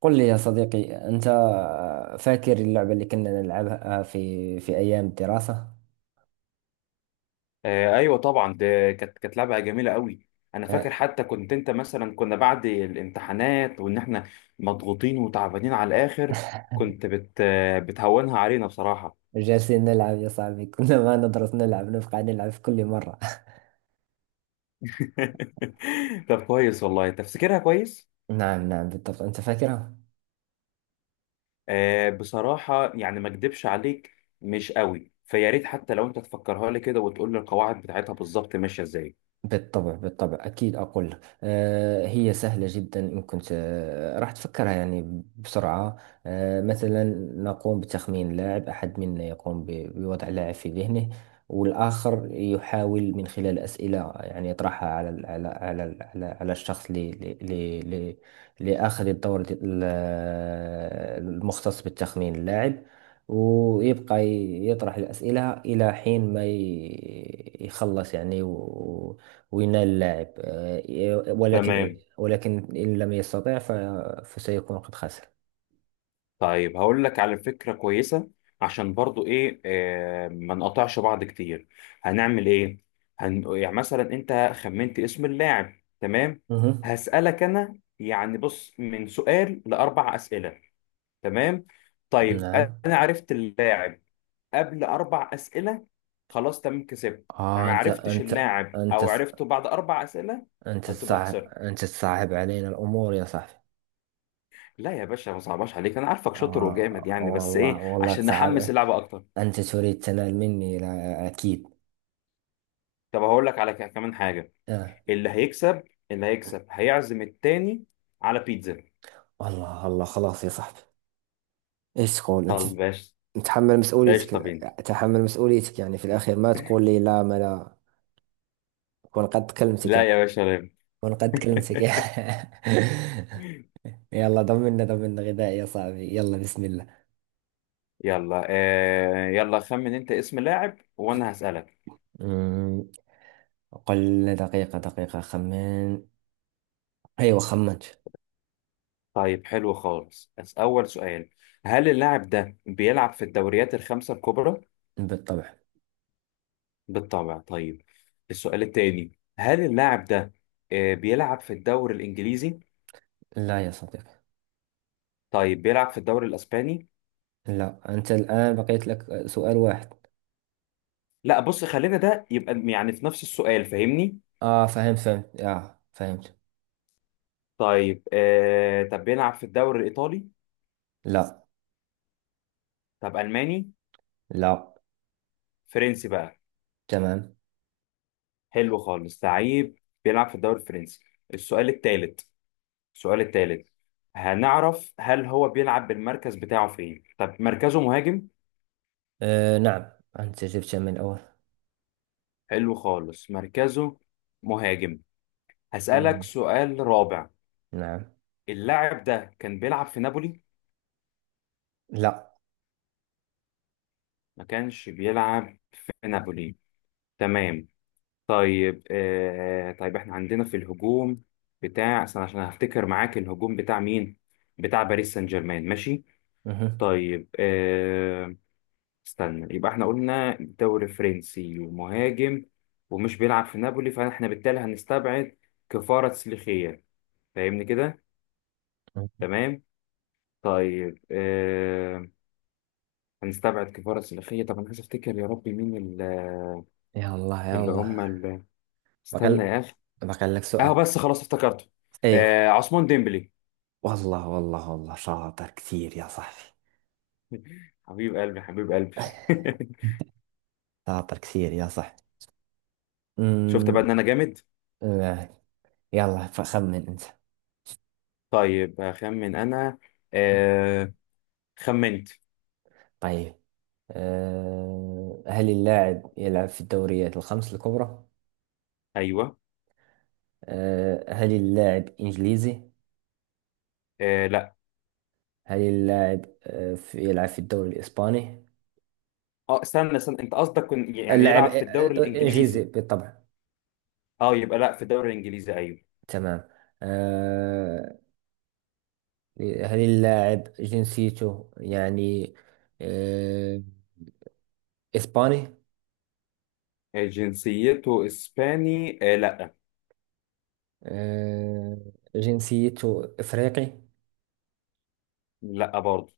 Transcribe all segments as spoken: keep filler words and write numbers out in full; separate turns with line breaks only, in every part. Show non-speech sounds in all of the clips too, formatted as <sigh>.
قل لي يا صديقي، أنت فاكر اللعبة اللي كنا نلعبها في في أيام الدراسة؟
آه، ايوه طبعا ده كانت كانت لعبه جميله قوي. انا
آه،
فاكر حتى كنت انت مثلا كنا بعد الامتحانات وان احنا مضغوطين وتعبانين على الاخر. كنت بت آه، بتهونها علينا بصراحه.
جالسين نلعب يا صاحبي، كنا ما ندرس، نلعب نبقى نلعب في كل مرة.
<laughs> طب كويس والله تفسيرها كويس.
<laughs> نعم نعم بالضبط، أنت فاكرها؟
آه بصراحه يعني ما اكدبش عليك، مش قوي فيا ريت حتى لو انت تفكرها لي كده وتقول لي القواعد بتاعتها بالظبط ماشيه ازاي.
بالطبع بالطبع أكيد أقول لك. آه، هي سهلة جدا إن كنت آه، راح تفكرها يعني بسرعة. آه، مثلا نقوم بتخمين لاعب، أحد منا يقوم ب- بوضع لاعب في ذهنه، والآخر يحاول من خلال أسئلة يعني يطرحها على ال- على على ال- على, على الشخص لي لي لي لي- لآخذ الدور د- ال- المختص بالتخمين اللاعب، ويبقى ي- يطرح الأسئلة إلى حين ما ي- يخلص يعني، وينال اللاعب. آه، ولكن
تمام،
ولكن إن لم يستطع ف- فسيكون قد خسر.
طيب هقول لك على فكرة كويسة. عشان برضو ايه آه ما نقطعش بعض كتير. هنعمل ايه؟ هن... يعني مثلا انت خمنت اسم اللاعب، تمام؟
مهم.
هسألك انا يعني بص من سؤال لأربع أسئلة، تمام؟ طيب
نعم.
انا عرفت اللاعب قبل أربع أسئلة، خلاص تمام كسبت. يعني
آه،
ما
أنت
عرفتش
أنت
اللاعب
أنت
او عرفته بعد أربع أسئلة
أنت
هتبقى
تصعب،
خسرت.
أنت تصعب علينا الأمور يا صاحبي.
لا يا باشا، ما صعباش عليك، انا عارفك شاطر وجامد
آه،
يعني، بس
والله
ايه
والله
عشان نحمس
تصعب.
اللعبة اكتر.
أنت تريد تنال مني، لا أكيد.
طب هقول لك على ك- كمان حاجه.
آه،
اللي هيكسب، اللي هيكسب هيعزم التاني على بيتزا.
الله الله، خلاص يا صاحبي. ايش تقول انت،
طب باشا
تتحمل مسؤوليتك؟
قشطه بينا.
تحمل مسؤوليتك يعني، في الاخير ما تقول لي لا، ما لا اكون قد كلمتك يعني.
لا يا باشا لا.
ونقد كلمتك.
<laughs>
<laughs> يلا، ضمنا ضمنا غذاء يا صاحبي، يلا بسم الله.
يلا آه يلا خمن انت اسم لاعب وانا هسألك.
أمم، قل لنا. دقيقة دقيقة خمن. أيوة، خمنت.
طيب حلو خالص، بس اول سؤال، هل اللاعب ده بيلعب في الدوريات الخمسة الكبرى؟
بالطبع.
بالطبع؟ طيب السؤال التاني، هل اللاعب ده آه بيلعب في الدوري الانجليزي؟
لا يا صديقي.
طيب بيلعب في الدوري الاسباني؟
لا، أنت الآن بقيت لك سؤال واحد.
لا بص خلينا ده يبقى يعني في نفس السؤال، فاهمني؟
آه، فهمت فهمت آه فهمت.
طيب آه طب بيلعب في الدوري الإيطالي؟
لا
طب ألماني؟
لا.
فرنسي بقى.
تمام.
حلو خالص، لعيب بيلعب في الدوري الفرنسي. السؤال الثالث، السؤال الثالث، هنعرف هل هو بيلعب بالمركز بتاعه فين. طب مركزه مهاجم؟
آه، نعم. أنت جبتها من الأول.
حلو خالص، مركزه مهاجم. هسألك
أمم،
سؤال رابع،
نعم.
اللاعب ده كان بيلعب في نابولي؟
لا.
ما كانش بيلعب في نابولي، تمام. طيب آه، طيب احنا عندنا في الهجوم بتاع أصل، عشان هفتكر معاك الهجوم بتاع مين، بتاع باريس سان جيرمان، ماشي.
مهم.
طيب آه، استنى يبقى احنا قلنا دوري فرنسي ومهاجم ومش بيلعب في نابولي، فاحنا بالتالي هنستبعد كفارة سليخية، فاهمني كده؟ تمام. طيب آه، هنستبعد كفارة سليخية. طب انا عايز افتكر يا ربي مين ال-
يلا
اللي
يلا.
هم اللي... استنى
بقى
يا اخي.
بقى لك
اه
سؤال.
بس خلاص افتكرته،
ايوه.
آه عثمان ديمبلي.
والله والله والله شاطر كثير يا صاحبي.
<laughs> حبيب قلبي، حبيب قلبي.
<laughs> شاطر كثير يا صاحبي.
<laughs> شفت بقى
أمم،
ان انا جامد.
آه، يلا فخمن أنت.
طيب هخمن انا. آه، خمنت.
طيب. آه، هل اللاعب يلعب في الدوريات الخمس الكبرى؟
ايوه.
آه، هل اللاعب إنجليزي؟
آه لا.
هل اللاعب آه، في- يلعب في الدوري الإسباني؟
اه استنى استنى، انت قصدك كن- يعني
اللاعب
يلعب في
آه،
الدوري
دوري إنجليزي
الانجليزي؟
بالطبع.
اه يبقى لا في الدوري الانجليزي، ايوه.
تمام. آه، هل اللاعب جنسيته يعني آه، إسباني؟
آه، جنسيته اسباني؟ آه لا.
آه، جنسيته إفريقي؟
لا برضه.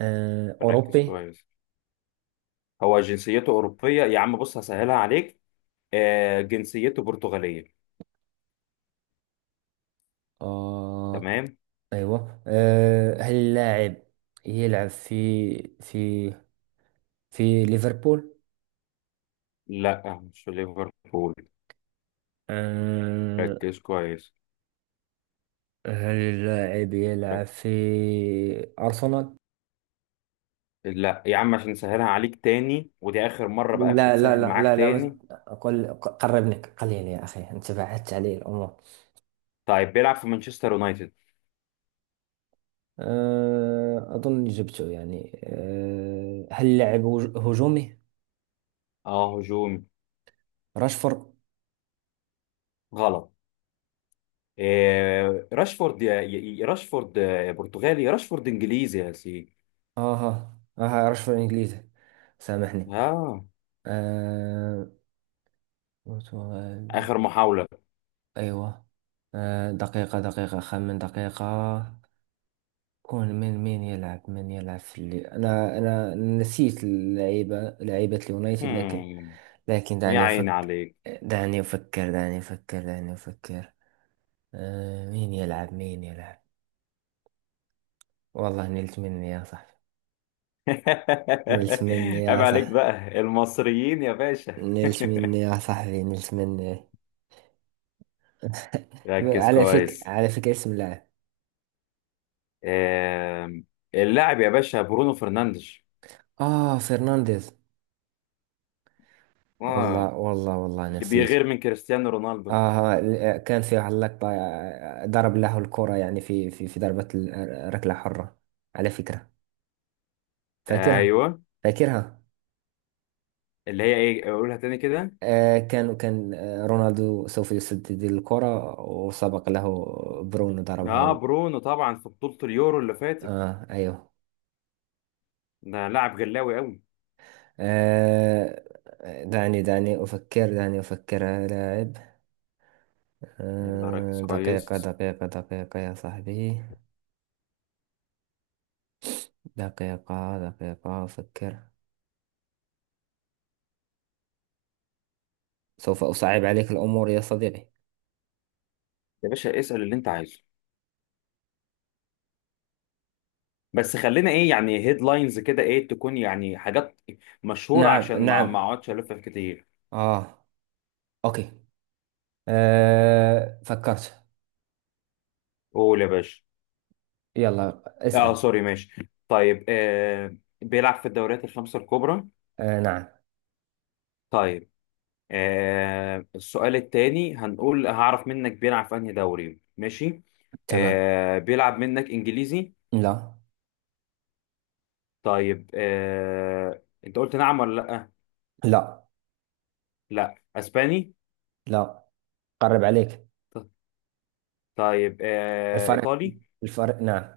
آه،
ركز
أوروبي؟
كويس، هو جنسيته اوروبيه يا عم، بص هسهلها عليك، آه جنسيته برتغاليه.
آه،
تمام.
أيوة. آه، هل اللاعب يلعب في في في ليفربول؟
لا مش في ليفربول.
آه،
ركز كويس.
هل اللاعب يلعب في أرسنال؟
لا يا عم، عشان نسهلها عليك تاني، ودي آخر مرة بقى، مش
لا لا
هتسهل
لا لا
معاك
لا مت...
تاني.
أقول قربني قليل يا أخي، أنت بعدت علي الأمور.
طيب بيلعب في مانشستر يونايتد.
آه، أظن جبته يعني. آه، هل اللاعب هج- هجومي؟
اه هجومي.
راشفورد.
غلط. آه راشفورد؟ يا يا- يا راشفورد، آه، برتغالي يا راشفورد إنجليزي يا سيدي.
اها، ما هعرفش في الانجليزي، سامحني.
اه.
آه، برتغال.
آخر محاولة.
ايوه. آه، دقيقة دقيقة خمن دقيقة. كون من مين يلعب، من يلعب في اللي... انا انا نسيت اللعيبة، لعيبة اليونايتد، لكن
هم.
لكن
يا
دعني
عيني
افكر
عليك.
دعني افكر دعني افكر دعني افكر. آه، مين يلعب مين يلعب. والله نلت مني يا صاحبي،
<laughs>
نلت مني
عيب
يا
عليك
صاحبي،
بقى المصريين يا باشا.
نلت مني يا
<laughs>
صاحبي، نلت مني. <laughs>
ركز
على فكرة،
كويس.
على فكرة، اسم لاعب.
آه، اللاعب يا باشا برونو فرنانديز.
اه، فرنانديز. والله
اه.
والله والله
اللي
نسيته.
بيغير من كريستيانو رونالدو.
اه، ل- كان في واحد اللقطة آه، ضرب له الكرة يعني في في في ضربة ال- ركلة حرة. على فكرة، فاكرها،
ايوه.
فاكرها.
اللي هي ايه، اقولها تاني كده.
آه، كان كان آه، رونالدو سوف يسدد الكرة وسبق له برونو ضربها
اه
و...
برونو طبعا في بطولة اليورو اللي فاتت.
اه ايوه.
ده لاعب غلاوي قوي.
آه، دعني دعني أفكر، دعني أفكر. لاعب.
يلا ركز
آه، دقيقة
كويس.
دقيقة دقيقة يا صاحبي. دقيقة دقيقة أفكر. سوف أصعب عليك الأمور يا صديقي.
يا باشا اسأل اللي انت عايزه، بس خلينا ايه يعني هيدلاينز كده، ايه تكون يعني حاجات مشهورة
نعم
عشان ما
نعم
ما اقعدش الف كتير.
آه، أوكي. أه، فكرت.
قول يا باشا.
يلا
اه
اسأل.
سوري ماشي. طيب آه، بيلعب في الدوريات الخمسة الكبرى؟
أه، نعم.
طيب آه السؤال التاني، هنقول هعرف منك بيلعب في انهي دوري، ماشي.
تمام.
آه بيلعب منك انجليزي؟
لا.
طيب آه... انت قلت نعم ولا لا؟
لا
لا اسباني؟
لا، قرب عليك.
ط- طيب آه...
الفرق،
ايطالي؟
الفرق نعم.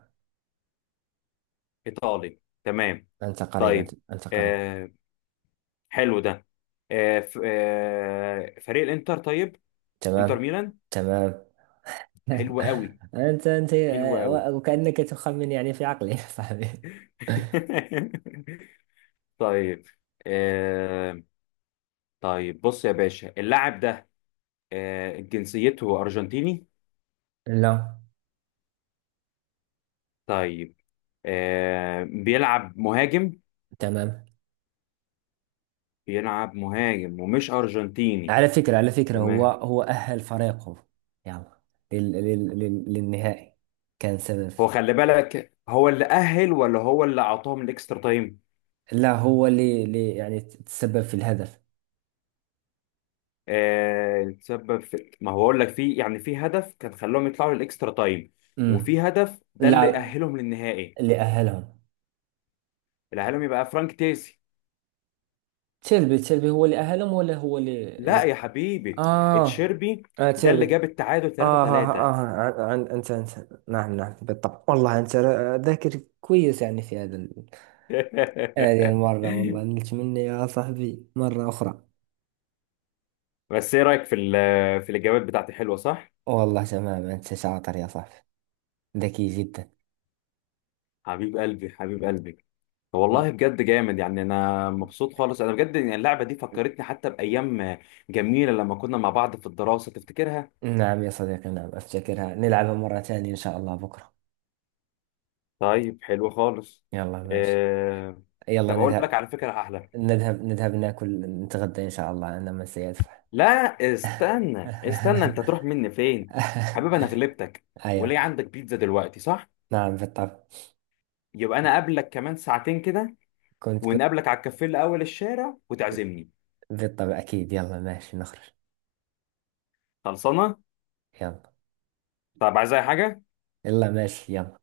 ايطالي، تمام.
أنت قريب، أنت,
طيب
أنت قريب.
آه... حلو ده. آه... ف... آه... فريق الانتر، طيب، انتر
تمام.
ميلان.
تمام.
حلو
<laughs>
قوي،
أنت أنت
حلو قوي.
آه، وكأنك تخمن يعني في عقلي. <laughs> يا صاحبي.
<laughs> طيب آه... طيب بص يا باشا، اللاعب ده آه... جنسيته ارجنتيني؟
لا.
طيب آه... بيلعب مهاجم؟
تمام.
بيلعب مهاجم ومش ارجنتيني.
على فكرة، على فكرة، هو
تمام.
هو أهل فريقه يعني لل لل لل للنهائي كان سبب.
هو خلي بالك، هو اللي أهل ولا هو اللي أعطاهم الإكسترا تايم؟
لا، هو اللي اللي يعني تسبب في الهدف.
آه تسبب في، ما هو أقول لك في يعني في هدف كان خلاهم يطلعوا للإكسترا تايم، وفي
امم.
هدف ده اللي
لا،
أهلهم للنهائي.
اللي أهلهم
اللي أهلهم يبقى فرانك تيسي.
تشيربي. تشيربي هو اللي أهلهم، ولا هو اللي
لا
اللي-
يا حبيبي.
اه.
تشيربي؟
اه،
ده
تشربي.
اللي جاب التعادل 3
اه اه
3
اه. عن عن- انت انت، نعم نعم بالطبع. والله انت را- ذاكر كويس يعني في هذا ال- هذه المرة. والله
<laughs>
نلت مني يا صاحبي مرة أخرى.
بس إيه رأيك في ال- في الإجابات بتاعتي، حلوة صح؟
والله تمام، أنت شاطر يا صاحبي، ذكي جدا.
حبيب قلبي، حبيب قلبي. والله بجد جامد يعني، انا مبسوط خالص انا بجد يعني. اللعبه دي فكرتني حتى بايام جميله لما كنا مع بعض في الدراسه، تفتكرها؟
نعم يا صديقي، نعم أفتكرها، نلعبها مرة ثانية إن شاء الله بكرة.
طيب حلو خالص.
يلا ماشي.
آه...
يلا
طب اقول لك
نذهب،
على فكره احلى.
نذهب نذهب ناكل نتغدى إن شاء الله، أنا من سيدفع.
لا استنى استنى، انت تروح
<laughs>
مني فين حبيبي، انا غلبتك.
أيوه.
وليه عندك بيتزا دلوقتي صح؟
نعم بالطبع.
يبقى انا اقابلك كمان ساعتين كده،
كنت كنت.
ونقابلك على الكافيه اللي اول الشارع وتعزمني.
بالطبع أكيد، يلا ماشي نخرج.
خلصانه.
يلا.
طب عايز اي حاجه؟
يلا ماشي يلا.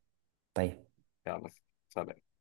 طيب.
يلا. سلام.